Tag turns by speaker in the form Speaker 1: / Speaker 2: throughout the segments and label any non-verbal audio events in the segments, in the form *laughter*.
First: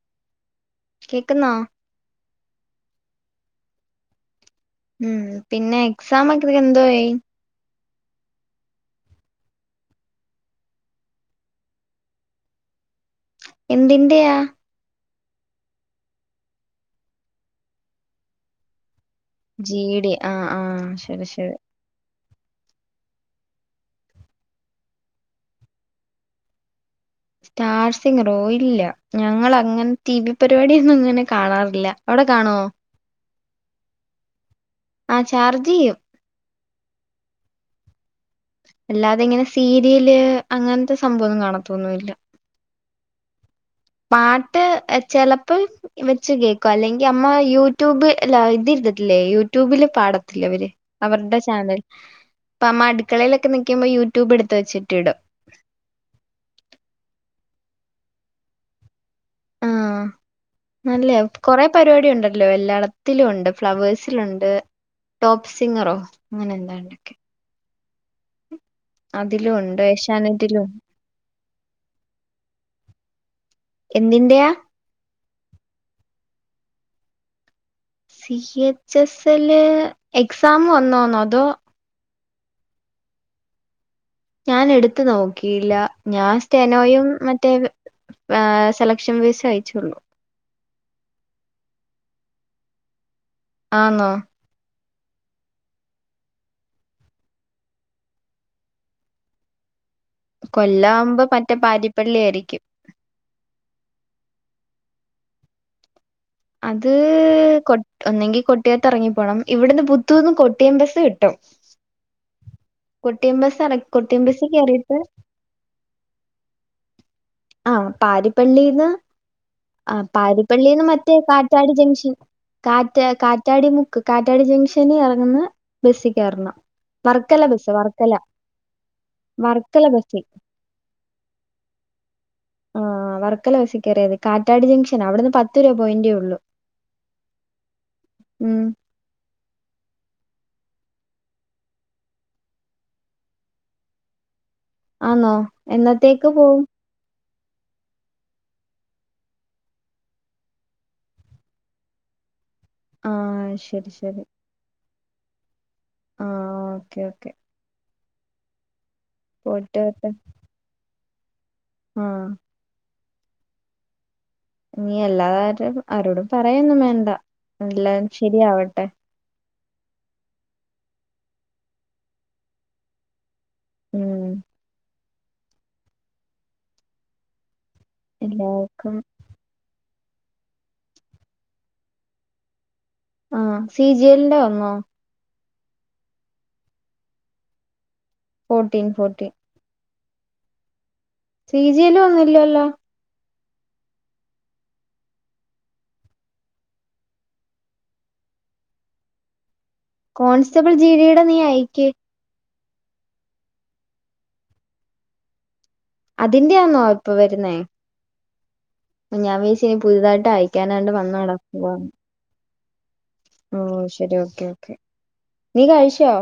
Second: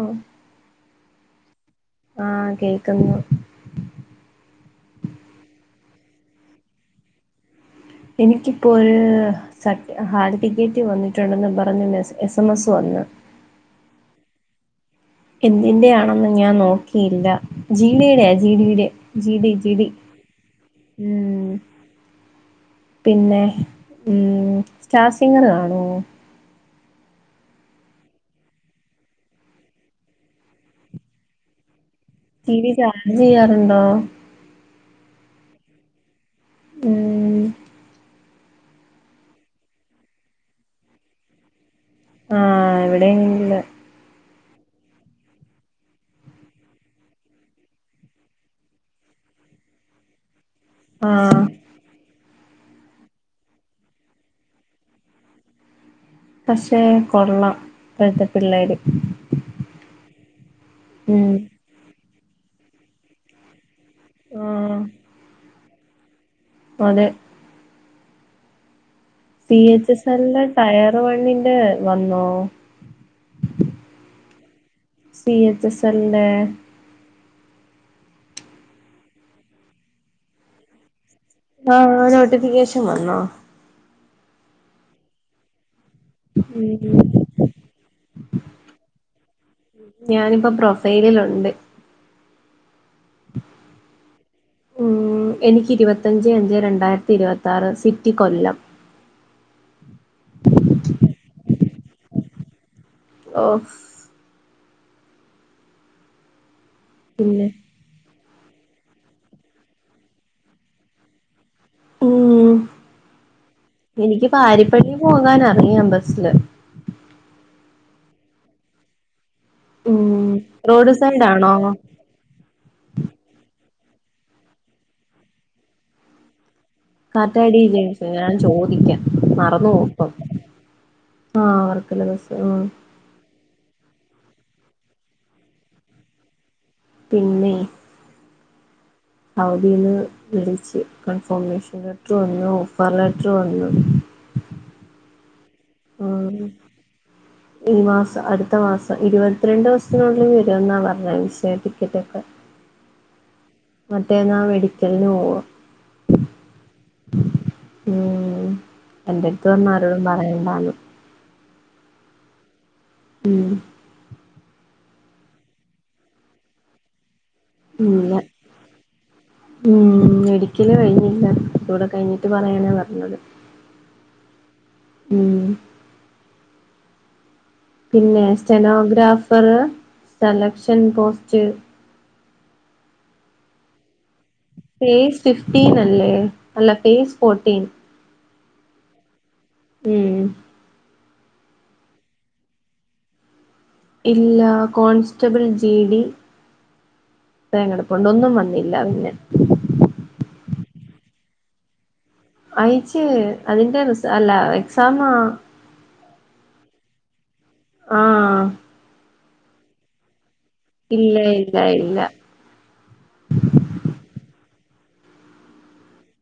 Speaker 1: ഓ.
Speaker 2: കേക്കുന്നോ?
Speaker 1: ആഹ് കേക്കുന്നു.
Speaker 2: ഉം പിന്നെ എക്സാമൊക്കെ പിന്നെ എന്തോ ആയി?
Speaker 1: എനിക്കിപ്പൊ ഒര്. സൺ ഹാൾ ടിക്കറ്റ് വന്നിട്ടുണ്ടെന്ന് പറഞ്ഞ് എസ് എസ് എം എസ് വന്ന്.
Speaker 2: എന്തിന്റെയാ?
Speaker 1: എന്തിന്റെയാണെന്ന് ഞാൻ നോക്കിയില്ല. ജീവിയുടെയാ ജീവിയുടെ. ജിടി ജിടി
Speaker 2: ജിഡി ആഹ് ആഹ് ശരി
Speaker 1: ഉം.
Speaker 2: ശരി
Speaker 1: പിന്നെ ഉം സ്റ്റാർ സിംഗർ കാണോ?
Speaker 2: സ്റ്റാർ സിങ്ങറോ ഇല്ല ഞങ്ങളങ്ങനെ ടി വി പരിപാടിയൊന്നും അങ്ങനെ കാണാറില്ല. അവിടെ
Speaker 1: ടി
Speaker 2: കാണുവോ
Speaker 1: വി ചാർജെയ്യാറുണ്ടോ?
Speaker 2: ആ ചാർജെയ്യും.
Speaker 1: ഉം.
Speaker 2: അല്ലാതെ ഇങ്ങനെ സീരിയല് അങ്ങൻത്തെ സംഭവൊന്നും കാണത്തൊന്നുല്ല.
Speaker 1: ആഹ് എവിടെഇല.
Speaker 2: പാട്ട് എ ചെലപ്പം. വെച്ച് കേക്കു അല്ലെങ്കി അമ്മ യൂട്യൂബ് അല്ല ഇത് ഇരുതിട്ടില്ലേ യൂട്യൂബില് പാടത്തില്ലേ അവര്. അവരുടെ
Speaker 1: ആഹ്
Speaker 2: ചാനൽ ഇപ്പ അമ്മ അടുക്കളയിലൊക്കെ നിക്ക്മ്പോ യൂട്യൂബ് എടുത്ത് വെച്ചിട്ടിടും.
Speaker 1: പഷേ കൊള്ളാം ഇപ്പഴത്തെ പിള്ളേര്.
Speaker 2: ആഹ് നല്ലയാ
Speaker 1: ഉം
Speaker 2: കൊറെ പരിപാടി ഉണ്ടല്ലോ എല്ലാളത്തിലും ഉണ്ട്. ഫ്ലവേഴ്സിലുണ്ട്
Speaker 1: ആഹ്
Speaker 2: ടോപ്പ് സിംഗറോ
Speaker 1: അതെ
Speaker 2: അങ്ങനെന്താണ്ടൊക്കെ. അതിലും
Speaker 1: സി
Speaker 2: ഉണ്ട്
Speaker 1: എച്ച് എസ് സെല്ല
Speaker 2: ഏഷ്യാനെറ്റിലും
Speaker 1: ടയർ വണ്ണിന്റെ വന്നോ?
Speaker 2: എന്തിന്റെയ?
Speaker 1: സി എച്ച് സെല്ലെ.
Speaker 2: സി എച്ച് എസ്ല് എക്സാം വന്നോന്നോ അതോ?
Speaker 1: ആഹ് ആ നോട്ടിഫിക്കേഷൻ വന്നോ?
Speaker 2: ഞാൻ എടുത്ത് നോക്കിയില്ല. ഞാൻ
Speaker 1: ഉം
Speaker 2: സ്റ്റെനോയും മറ്റേ വെ ഏഹ് സെലക്ഷൻ ഫീസ് അയച്ചുള്ളു.
Speaker 1: ഞാനിപ്പോ പ്രൊഫൈലിലുണ്ട്.
Speaker 2: ആന്നോ?
Speaker 1: ഉം എനിക്ക് ഇരുവത്തഞ്ചെ അഞ്ചെ രണ്ടായിരത്തി ഇരുപത്താറ് സിറ്റി കൊല്ലം.
Speaker 2: കൊല്ലാവുമ്പൊ മറ്റേ പാരിപ്പള്ളി ആയിരിക്കും.
Speaker 1: ഓഹ്.
Speaker 2: അത്
Speaker 1: പിന്നെ
Speaker 2: കൊ ഒന്നെങ്കി കൊട്ടിയത്ത് എറങ്ങി പോണം ഇവിടുന്ന് പുത്തൂന്ന് കൊട്ടിയം ബസ്സ് കിട്ടും.
Speaker 1: ഉം
Speaker 2: കൊട്ടിയം ബസ് ഇറ- കൊട്ടിയം
Speaker 1: എനിക്ക്
Speaker 2: ബസ്
Speaker 1: പാരിപ്പള്ളി
Speaker 2: കയറിയിട്ട്
Speaker 1: പോകാനറിയാം ബസ്സില്.
Speaker 2: ആഹ് പാരിപ്പള്ളിന്ന് ആ
Speaker 1: ഉം
Speaker 2: പാരിപ്പള്ളിന്ന്
Speaker 1: റോഡ്
Speaker 2: മറ്റേ
Speaker 1: സൈഡ് ആണോ
Speaker 2: കാറ്റാട് ജംഗ്ഷൻ. കാറ്റ് കാറ്റാടി മുക്ക് കാറ്റാടി ജംഗ്ഷന് ഇറങ്ങുന്ന ബസ്സി കേറണം. വർക്കല
Speaker 1: കാറ്റാടി
Speaker 2: ബസ്സ്
Speaker 1: ജംഗ്ഷൻ
Speaker 2: വർക്കല
Speaker 1: ഞാൻ ചോദിക്കാം. മറന്ന്
Speaker 2: വർക്കല
Speaker 1: പോവു പ്പം.
Speaker 2: ബസ്സി
Speaker 1: ആഹ് വർക്കല ബസ്. ആഹ്
Speaker 2: ആഹ് വർക്കല ബസ് കേറിയാ മതി. കാറ്റാടി ജംഗ്ഷൻ. അവിടന്ന് പത്ത് രൂപോയെന്റെ ഒള്ളൂ.
Speaker 1: പിന്നെ
Speaker 2: ഉം
Speaker 1: സൗദീന്ന് വിളിച്ച് കൺഫർമേഷൻ ലെറ്റർ വന്നു ഓഫർ ലെറ്റർ വന്നു
Speaker 2: ആന്നോ
Speaker 1: ആഹ്. ! ! ! ! ! ! ! ! ഈ മാസം അടുത്ത മാസം ഇരുപത്തിരണ്ട് ദിവസ്ത്തിനുള്ളിൽ വരുമെന്നാ പറഞ്ഞത് വിസേം ടിക്കറ്റു ഒക്കെ
Speaker 2: ആഹ് അഹ് ശ
Speaker 1: മറ്റേന്നാ മെഡിക്കൽന് പോവ.
Speaker 2: ആഹ് ഓക്കേ ഓക്കെ.
Speaker 1: ഉം. എന്റെട്ത്ത് പറഞ്
Speaker 2: പോയിട്ട്
Speaker 1: ആരോടും
Speaker 2: വരട്ടെ
Speaker 1: പറയണ്ടാന്ന്.
Speaker 2: ആഹ്.
Speaker 1: ഉം
Speaker 2: നീ എല്ലാ ത ആരൊ ആരോടും പറയൊന്നും വേണ്ട. എല്ലാം
Speaker 1: ഇല്ല
Speaker 2: ശരിയാവട്ടെ.
Speaker 1: ഉം മെഡിക്കല് കഴിഞ്ഞില്ല അതൂടെ കഴിഞ്ഞിട്ട് പറയാനാ പർഞ്ഞത്.
Speaker 2: ഉം
Speaker 1: ഉം പിന്നെ
Speaker 2: എല്ലാവർക്കും
Speaker 1: സ്റ്റെനോഗ്രാഫർ സെലക്ഷൻ പോസ്റ്റ്
Speaker 2: ആഹ്. സി ജി എൽ ന്റെ വന്നോ?
Speaker 1: ഫേസ് ഫിഫ്റ്റീൻ അല്ലേ അല്ല ഫേസ് ഫോർട്ടീൻ
Speaker 2: ഫോർട്ടീൻ ഫോർട്ടീൻ
Speaker 1: ഉം
Speaker 2: സി ജി എൽ വന്നില്ലല്ലോ.
Speaker 1: ഇല്ല. കോൺസ്റ്റബിൾ ജെ ഡി *unintelligible* കെടെപ്പുണ്ട് ഒന്നും വന്നില്ല പിന്നെ.
Speaker 2: കോൺസ്റ്റബിൾ ജീ ഡി യുടെ നീ അയക്ക്
Speaker 1: അയച്ച് അതിന്റെ റിസ അല്ല എക്സാമാ.
Speaker 2: അതിന്റെയാന്നോ ഇപ്പോ വരുന്നേ?
Speaker 1: ആഹ്
Speaker 2: ഞാൻ വിചാരിച്ച് ഇനി പുതുതായിട്ട് അയക്കാനായിണ്ട് വന്ന്
Speaker 1: ഇല്ല ഇല്ല
Speaker 2: കെടക്കുവാന്ന്.
Speaker 1: ഇല്ല
Speaker 2: ഓഹ് ശരി ഓക്കെ ഓക്കേ. നീ കഴിച്ചോ?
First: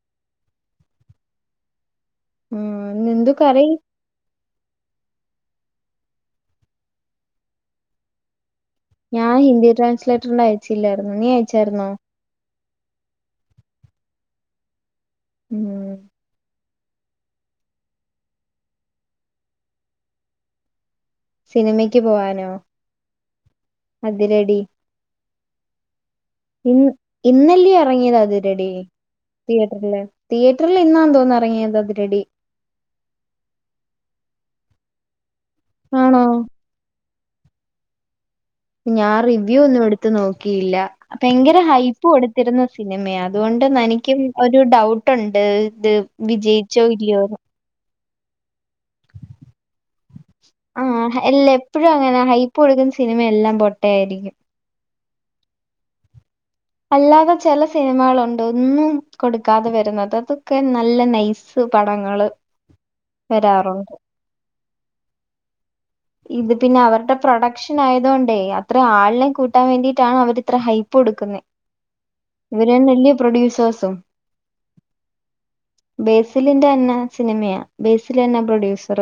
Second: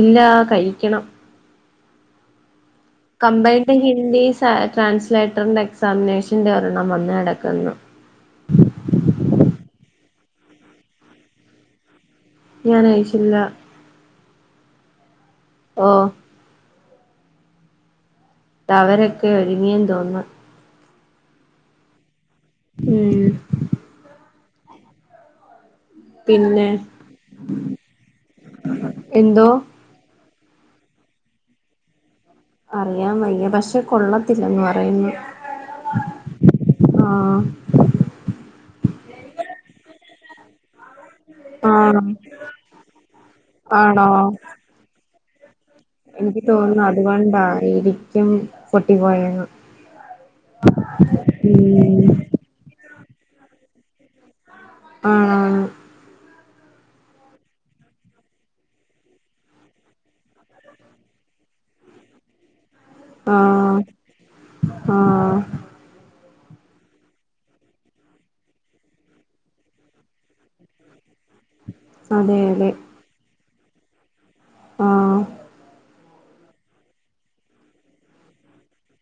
Speaker 1: ഇല്ലാ, കഴിക്കണം.
Speaker 2: ഉം ഇന്ന് എന്തു കറി
Speaker 1: കമ്പൈൻഡ് ഹിന്ദി സാ ട്രാൻസ്ലേറ്ററിന്റെ എക്സാമിനേഷന്റെ ഒരെണ്ണം വന്ന് കെടക്കുന്നു
Speaker 2: ഞാൻ ഹിന്ദി ട്രാൻസ്ലേറ്ററിൻ്റെ അയച്ചില്ലായിരുന്നു. നീ അയച്ചായിരുന്നോ?
Speaker 1: ഞാനയച്ചില്ല.
Speaker 2: ഉം
Speaker 1: ഓഹ് ദ അവരൊക്കെ ഒരുങ്ങിയെന്ന് തോന്നുന്ന്.
Speaker 2: സിനിമക്ക് പോവാനോ?
Speaker 1: മ്മ്
Speaker 2: അതിരെടി
Speaker 1: പിന്നെ
Speaker 2: ഇന്ന്, ഇന്നല്ല്യോ ഇറങ്ങിയത് അതിരെടി
Speaker 1: എന്തോ
Speaker 2: തിയേറ്റർല് തിയേറ്റർല് ഇന്നാന്ന് തോന്നുന്നു ഇറങ്ങിയത് അതിരടി.
Speaker 1: അറിയാൻ വയ്യ പക്ഷെ കൊള്ളത്തില്ലന്ന് പറയുന്നു.
Speaker 2: ആണോ
Speaker 1: ആഹ്
Speaker 2: ഞാൻ റിവ്യൂ ഒന്നും എടുത്ത് നോക്കിയില്ല. അഹ് ഭയങ്കര
Speaker 1: ആഹ്
Speaker 2: ഹൈപ്പ് കൊടുത്തിരുന്ന സിനിമയാ അതുകൊണ്ട്
Speaker 1: ആണോ
Speaker 2: നെനിക്കും ഒരു ഡൗട്ടുണ്ട്. ദ് വിജയിച്ചോ ഇല്ലിയോന്ന്.
Speaker 1: ശരിക്കും പൊട്ടി പോയാണ്.
Speaker 2: ആഹ് എല്ല എപ്പോഴും അങ്ങനെ ഹൈപ്പ് കൊടുക്കുന്ന സിനിമയെല്ലാം പൊട്ടയായിരിക്കും.
Speaker 1: ആണാണ്
Speaker 2: അല്ലാതെ ചില സിനിമകളുണ്ട്. ഒന്നും കൊടുക്കാതെ വരുന്നത്. അതൊക്കെ നല്ല നൈസ് പടങ്ങള്.
Speaker 1: ആഹ്
Speaker 2: വരാറുണ്ട്.
Speaker 1: ആഹ്
Speaker 2: ഇത് പിന്നെ അവരുടെ പ്രൊഡക്ഷൻ ആയതൊണ്ടേ അത്ര ആളിനെ കൂട്ടാൻ വേണ്ടിട്ടാണ് അവര് ഇത്ര ഹൈപ്പ് കൊടുക്കുന്നേ.
Speaker 1: അതെ അതെ
Speaker 2: ഇവര് തന്നെ അല്ലിയോ പ്രൊഡ്യൂസേഴ്സും.
Speaker 1: ആഹ്
Speaker 2: ബേസിലിന്റെ തന്നെ സിനിമയാ ബേസില് തന്നാ പ്രൊഡ്യൂസർ.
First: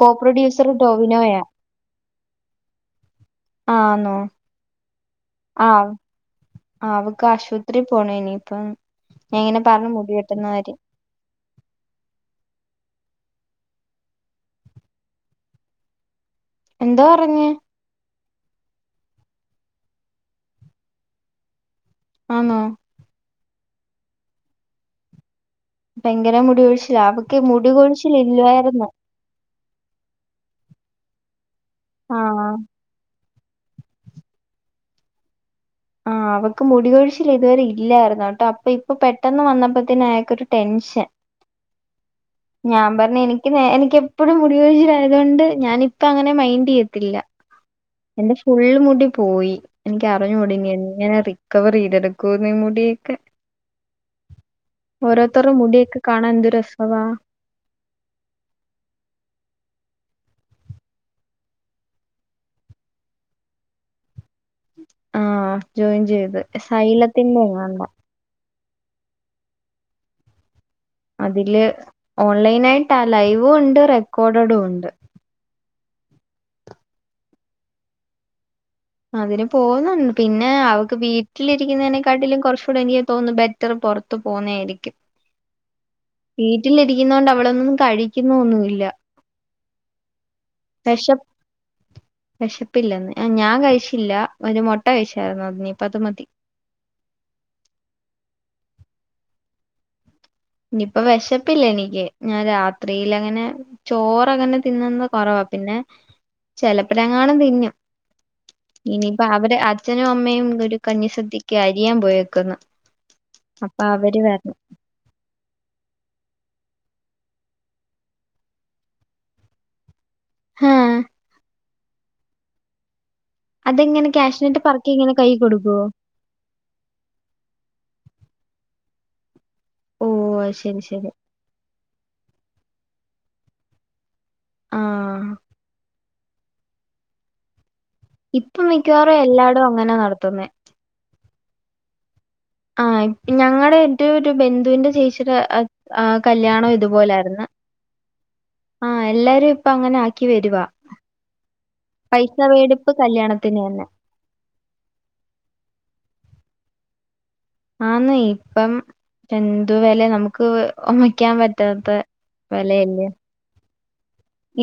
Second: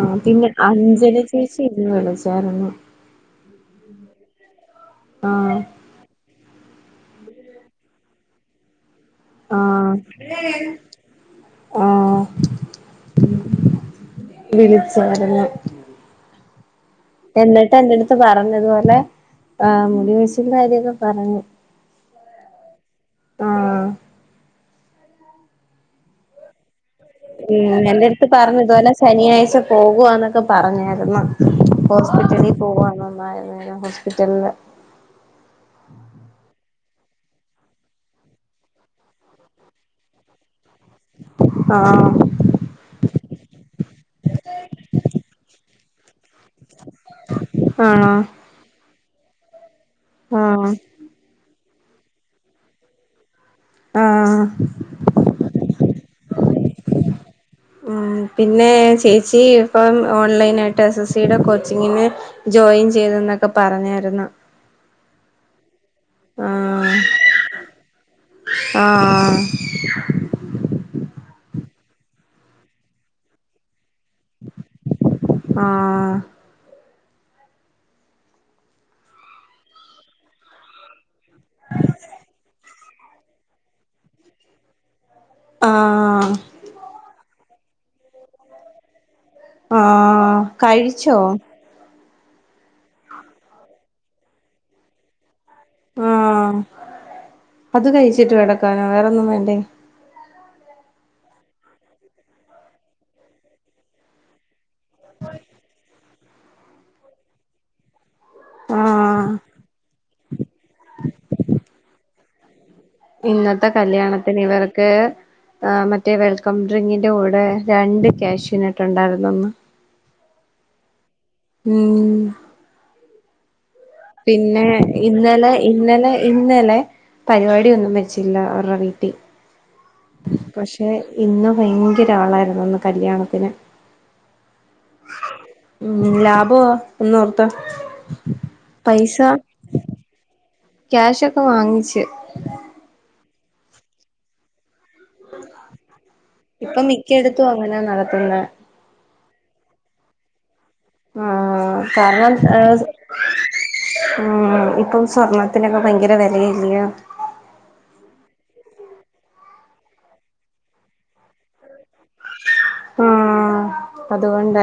Speaker 2: കോ
Speaker 1: പിന്നെ
Speaker 2: പ്രൊഡ്യൂസർ
Speaker 1: അഞ്ചന
Speaker 2: ടോവിനോയാ
Speaker 1: ചേച്ചി ഇന്ന് വിളിച്ചായിരുന്നു.
Speaker 2: ആന്നോ? ആഹ് അവക്ക് ആശുപത്രി പോണം ഇനിയിപ്പം ഞാൻ ഇങ്ങനെ പറഞ്ഞു
Speaker 1: ആഹ്
Speaker 2: മുടി വെട്ടുന്ന കാര്യം.
Speaker 1: ആഹ് വിളിച്ചായിരുന്നു.
Speaker 2: എന്തോ പറഞ്ഞ്
Speaker 1: എന്നിട്ട് എന്റെടുത്ത് പറഞ്ഞുതുപോലെ ആഹ് മുടികൊഴിച്ചലിന്റെ കാര്യങ്ങളെക്കെ പറഞ്ഞു.
Speaker 2: ആന്നൊ?
Speaker 1: ആഹ്
Speaker 2: ഭയങ്കര മുടി കൊഴിച്ചിലാ മുടി
Speaker 1: ഉം എന്റെ
Speaker 2: കൊഴിച്ചിൽ
Speaker 1: അടുത്ത്
Speaker 2: ഇല്ലായിരുന്നു
Speaker 1: പറഞ്ഞതുപോലെ ശനിയാഴ്ച പോകുവാന്നൊക്കെ പറഞ്ഞായിരുന്നു.
Speaker 2: ആഹ്
Speaker 1: ഹോസ്പിറ്റലിൽ പോവാന്ന് ആയുർവേദ ഹോസ്പിറ്റലില്
Speaker 2: ആ അവക്ക് മുടികൊഴിച്ചൽ ഇതുവരെ ഇല്ലായിരുന്നു കേട്ടോ. അപ്പൊ ഇപ്പൊ പെട്ടെന്ന് വന്നപ്പോ ത്തേന് അയ്യാക്കൊരു ടെൻഷൻ-
Speaker 1: ആഹ്
Speaker 2: *inaudible* ഞാൻ പറഞ്ഞ് എനിക്ക് എനിക്കപ്പഴും മുടി കൊഴിച്ചിലായതു കൊണ്ട് ഞാനിപ്പ അങ്ങനെ മൈൻഡ് ചെയ്യത്തില്ല.
Speaker 1: ആണോ?
Speaker 2: ഫുള്ള് മുടി പോയി എനിക്ക് അറിഞ്ഞൂടാ
Speaker 1: ആഹ്
Speaker 2: എങ്ങനെ റിക്കവർ ചെയ്തെടുക്കുവെന്ന് മുടിയൊക്കെ?
Speaker 1: ആഹ്
Speaker 2: ഓരോരുത്തരുടെ മുടിയൊക്കെ കാണാൻ എന്ത് രസവാ.
Speaker 1: ഉം പിന്നെ ചേച്ചി ഇപ്പം ഓൺലൈനാ യിട്ട് എസ്. എസ്. സി. യുടെ കോച്ചിങ്ങിന് ജോയിൻ ചെയ്ത് എന്നൊക്കെ പറഞ്ഞായിരുന്നു.
Speaker 2: ആഹ് ജോയിൻ ചെയ്ത്.
Speaker 1: ആഹ്
Speaker 2: സൈലത്തിന്റെ എങ്ങാണ്ട്.
Speaker 1: ആഹ്
Speaker 2: അതില് ഓൺലൈനായിട്ടാ ലൈവും ഉണ്ട് റെക്കോർഡഡും ഉണ്ട്.
Speaker 1: ആഹ്
Speaker 2: അതിന് പോകുന്നുണ്ട് പിന്നെ അവക്ക് വീട്ടിലിരിക്കുന്നതിനെക്കാട്ടിലും കുറച്ച് ഇപ്പോ എനിക്ക് തോന്നുന്നു ബെറ്റർ പുറത്തു പോകുന്നതായിരിക്കും.
Speaker 1: ആഹ്
Speaker 2: വീട്ടിലിരിക്കുന്നൊണ്ട് അവളൊന്നും കഴിക്കുന്നൊന്നുല്ല.
Speaker 1: ആഹ് കഴിച്ചോ?
Speaker 2: വിശപ്പില്ലന്ന്. ഞാൻ കഴിച്ചില്ല ഒരു മുട്ട കഴിച്ചായിരുന്നു. അത് ഇനി
Speaker 1: ആഹ് അത് കഴിച്ചിട്ട് കിടക്കാനോ വേറൊന്നും വേണ്ടേ?
Speaker 2: ഇനിയിപ്പ വിശപ്പില്ല എനിക്ക് ഞാൻ രാത്രിൽ അങ്ങനെ ചോറങ്ങനെ തിന്നുന്നത് കൊറവാ. പിന്നെ ചിലപ്പ ലെങ്ങാനും തിന്നും. ഇനിയിപ്പ
Speaker 1: ആഹ്
Speaker 2: അവടെ അച്ഛനും അമ്മയും ഒരു കഞ്ഞിസദ്യക്ക് അരിയാൻ പോയേക്കുന്നു. അപ്പൊ അവര് വരണം.
Speaker 1: കേ ആഹ് മറ്റേ വെൽക്കം ഡ്രിങ്കിന്റെ കൂടെ രണ്ട് ക്യാഷുനട്ട് ഉണ്ടായിരുന്നൊന്ന്.
Speaker 2: ഹും
Speaker 1: ഉം
Speaker 2: അതെങ്ങനെ ക്യാഷിനിട്ട്
Speaker 1: പിന്നെ
Speaker 2: പറക്കി ഇങ്ങനെ കൈ
Speaker 1: ഇന്നലെ
Speaker 2: കൊടുക്കോ
Speaker 1: ഇന്നലെ ഇന്നലെ പരിപാടി ഒന്നും വെച്ചില്ല അവരുടെ വീട്ടി
Speaker 2: ഓ അത് ശരി
Speaker 1: പക്ഷെ
Speaker 2: ശരി
Speaker 1: ഇന്ന് ഭയങ്കരാളായിരുന്നു ഇന്ന് കല്യാണത്തിന്
Speaker 2: ആഹ്
Speaker 1: ഉം ലാഭ ഒന്നോർത്ത
Speaker 2: ഇപ്പ മിക്കവാറും എല്ലാടും അങ്ങനെ നടത്തുന്നെ
Speaker 1: ക്യാഷ് ഒക്കെ വാങ്ങിച്ച്
Speaker 2: ആ ഞങ്ങളുടെ എന്റെ ഒരു ബന്ധുവിന്റെ ചേച്ചിയുടെ ആഹ് കല്ല്യാണം
Speaker 1: ഇപ്പൊ
Speaker 2: ഇതുപോലായിരുന്ന്
Speaker 1: മിക്കയിടത്തും അങ്ങനാ നടത്തുന്നെ
Speaker 2: ആഹ് എല്ലരും ഇപ്പ അങ്ങനെ ആക്കി വരുവാ
Speaker 1: ആഹ് കാരണം
Speaker 2: പൈസ
Speaker 1: ഏ
Speaker 2: വേടിപ്പ് കല്യാണത്തിന് തന്നെ
Speaker 1: ആ ഇപ്പം സ്വർണത്തിനൊക്കെ ഭയങ്കര വെലയല്ലെ
Speaker 2: ആന്ന് ഇപ്പം എന്തു വെല നമുക്ക് ഒമയ്ക്കാൻ പറ്റാത്ത വെലയല്ലേ
Speaker 1: ആഹ്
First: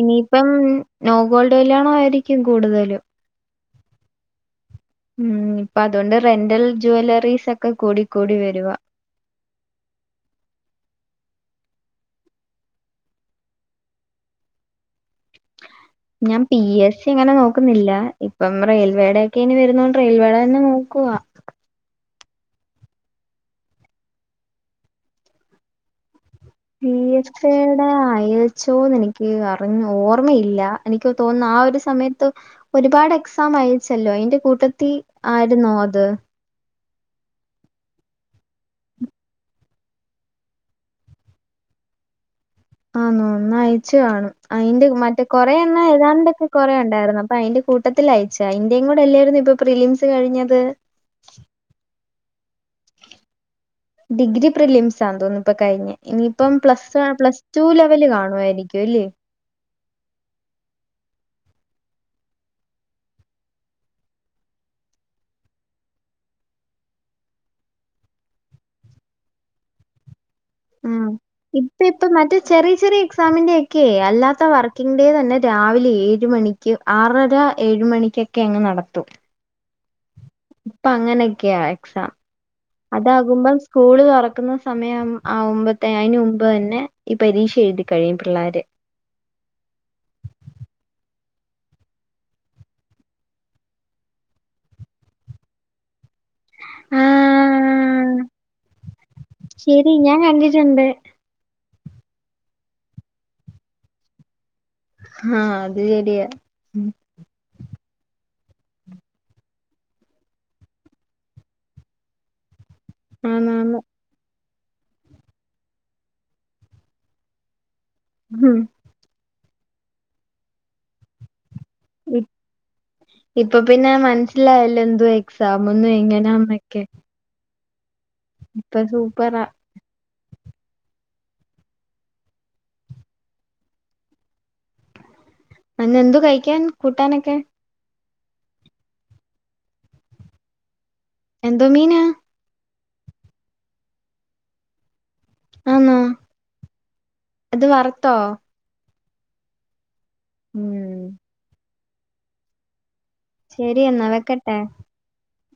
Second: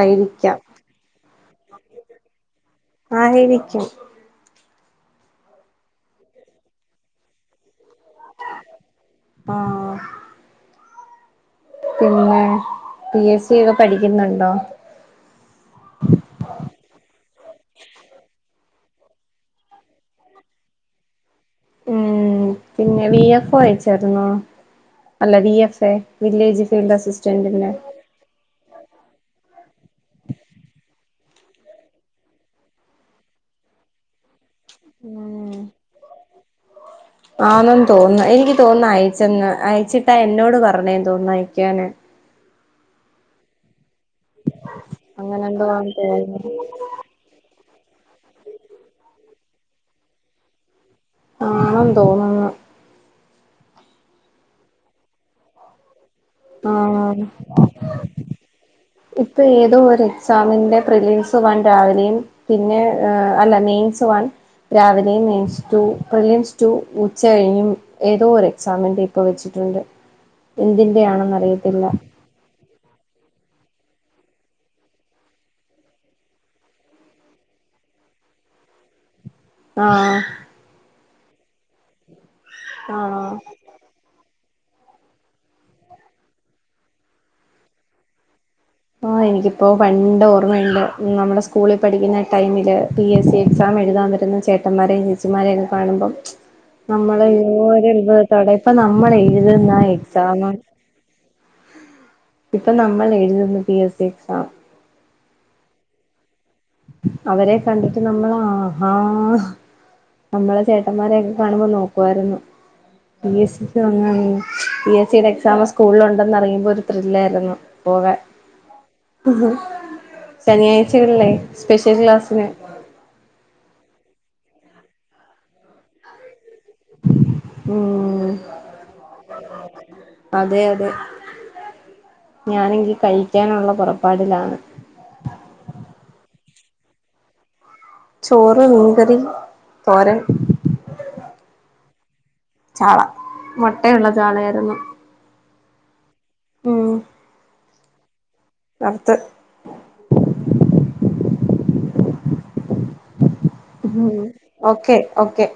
Speaker 2: ഇനിയിപ്പം നോഗോൾഡ് കല്യാണ ആയിരിക്കും കൂടുതലും
Speaker 1: ആയിരിക്കും
Speaker 2: ഉം ഇപ്പൊ അതുകൊണ്ട് റെന്റൽ ജ്വല്ലറീസ് ഒക്കെ കൂടി കൂടി വരുവാ
Speaker 1: ആഹ് പിന്നെ പി എസ് സി ഒക്കെ പഠിക്കുന്നുണ്ടോ
Speaker 2: ഞാൻ പി എസ് സി അങ്ങനെ നോക്കുന്നില്ല ഇപ്പം റെയിൽവേയുടെ ഒക്കെ ഇനി വരുന്നോണ്ട് റെയിൽവേയുടെ തന്നെ നോക്കുവ
Speaker 1: ഉം പിന്നെ വി എഫ് ഒ അയച്ചര്ന്നോ അല്ല V F A village
Speaker 2: V
Speaker 1: field
Speaker 2: F
Speaker 1: അസിസ്റ്റന്റിന്റെ
Speaker 2: എയുടെ അയച്ചോന്ന് എനി ക്ക് അറിഞ്ഞു ഓർമ്മയില്ല എനിക്ക് തോന്നുന്നു ആ ഒരു സമയത്ത് ഒരുപാട് എക്സാം അയച്ചല്ലോ അയിന്റെ കൂട്ടത്തി ആയിരുന്നോ അത്
Speaker 1: ആന്ന് തോന്നുന്നേ എനിക്ക് തോനുന്നെ അയച്ചെന്ന് അയച്ചിട്ടാ എന്നോട് പറഞ്ഞേന്ന് തോന്നാ അയക്കാന്
Speaker 2: ആന്നോ എന്നാ അയച്ചു കാണും അയിന്റെ മറ്റേ
Speaker 1: അങ്ങനെ
Speaker 2: കൊറെ
Speaker 1: എന്തോ
Speaker 2: എണ്ണ
Speaker 1: ആന്ന് തോന്നുന്നു
Speaker 2: ഏതാണ്ടൊക്കെ കൊറെ ഉണ്ടായിരുന്നു അപ്പൊ അയിന്റെ കൂട്ടത്തിൽ അയച്ചാ ഇന്റെ യും കൂടെ അല്ലായിരുന്നു ഇപ്പൊ പ്രിലിംസ് കഴിഞ്ഞത്
Speaker 1: ആണെന്ന് തോന്ന്ണ്
Speaker 2: ഡിഗ്രി പ്രിലിംസാന്ന് തോന്നുന്നു ഇപ്പ കഴിഞ്ഞേ ഇനി ഇപ്പം പ്ലസ്
Speaker 1: ആഹ്
Speaker 2: പ്ലസ് ടു ലെവല് കാണുവായിരിക്കും ല്ലേ
Speaker 1: ഇപ്പം ഏതോ ഒരു എക്സാമിൻ്റെ പ്രിലീസ് വൺ രാവിലെയും പിന്നെ അല്ല നെയിംസ് വൺ രാവിലെയും നെയിംസ് ടു പ്രിലിംസ് ടു ഉച്ച കഴിഞ്ഞും ഏതോ ഒരു എക്സാമിന്റെ ഇപ്പ വെച്ചിട്ടുണ്ട്
Speaker 2: ഉം
Speaker 1: എന്തിന്റെയാണെന്ന്
Speaker 2: ഇപ്പ
Speaker 1: അറിയത്തില്ല
Speaker 2: ഇപ്പ മറ്റേ ചെറിയ ചെറിയ എക്സാമിന്റെ ഒക്കെ അല്ലാത്ത വർക്കിംഗ് ഡേ തന്നെ രാവിലെ ഏഴ് മണി ക്ക് ആറര ഏഴ് മണിക്കൊക്കെ അങ്ങ് നടത്തും
Speaker 1: ആഹ്
Speaker 2: ഇപ്പ അങ്ങനെയൊക്കെയാ എക്സാം
Speaker 1: ആണോ?
Speaker 2: അതാകുമ്പം സ്കൂള് തുറക്കുന്ന സമയം ആകുമ്പോത്തേൻ ആയി ന്റെ മുമ്പ് തന്നെ ഈ പരീക്ഷ എഴുതി കഴിയും പിള്ളേരെ
Speaker 1: ആഹ് എനിക്കിപ്പോൾ പണ്ട് ഓർമ്മയുണ്ട് നമ്മുടെ സ്കൂളിൽ പഠിക്കുന്ന ടൈമില് പി എസ് സി എക്സാം എഴുതാൻ വരുന്ന ചേട്ടന്മാരെയും ചേച്ചിമാരെയൊക്കെ കാണുമ്പോ നമ്മൾ എന്തൊരു
Speaker 2: ആഹ്
Speaker 1: അൽഭുദത്തോടെ ഇപ്പൊ നമ്മൾ എഴുതുന്ന
Speaker 2: ശരി ഞാൻ
Speaker 1: എക്സാം
Speaker 2: കണ്ടിട്ടുണ്ട്
Speaker 1: ഇപ്പൊ നമ്മൾ എഴുതുന്ന പി എസ് സി എക്സാം
Speaker 2: ആഹ് അത് ശരിയ
Speaker 1: അവരെ കണ്ടിട്ട് നമ്മൾ ആ ഹാ നമ്മളെ ചേട്ടമ്മാരെ യൊക്കെ കാണുമ്പോ നോക്കുവായിരുന്നു പി എസ് സി
Speaker 2: ആന്നാന്ന്
Speaker 1: ക്ക്‌ പി എസ് സിയുടെ എക്സാം സ്കൂളിൽ ഉണ്ടെന്നറിയുമ്പോ ഒരു ത്രില്ലായിരുന്നു പോകാൻ.
Speaker 2: ഹം
Speaker 1: ശനിയാഴ്ചകളിൽ സ്പെഷ്യൽ ക്ലാസ്സിന്
Speaker 2: ഇപ്പൊ പിന്നെ മനസ്സിലായല്ലോ എന്തോ എക്സാമ ന്നും എങ്ങനാന്നൊക്കെ.
Speaker 1: ഉം
Speaker 2: ഇപ്പൊ സൂപ്പറാ
Speaker 1: അതെ അതെ ഞാനെങ്കി കഴിക്കാനുള്ള പൊറപ്പാടിലാണ്.
Speaker 2: അന് എന്തു കഴിക്കാൻ കൂട്ടാനൊക്കെ?
Speaker 1: ചോറ് മീൻകറി തോരന്
Speaker 2: എന്തോ മീനാ?
Speaker 1: ചാള മൊട്ടയുള്ള ചാളയായിരുന്നു.
Speaker 2: ആന്നൊ?
Speaker 1: ഉം
Speaker 2: അത് വറത്തോ?
Speaker 1: വർത്ത്
Speaker 2: ഉം ശരി എന്നാ വെക്കട്ടെ
Speaker 1: ഓക്കെ ഓക്കെ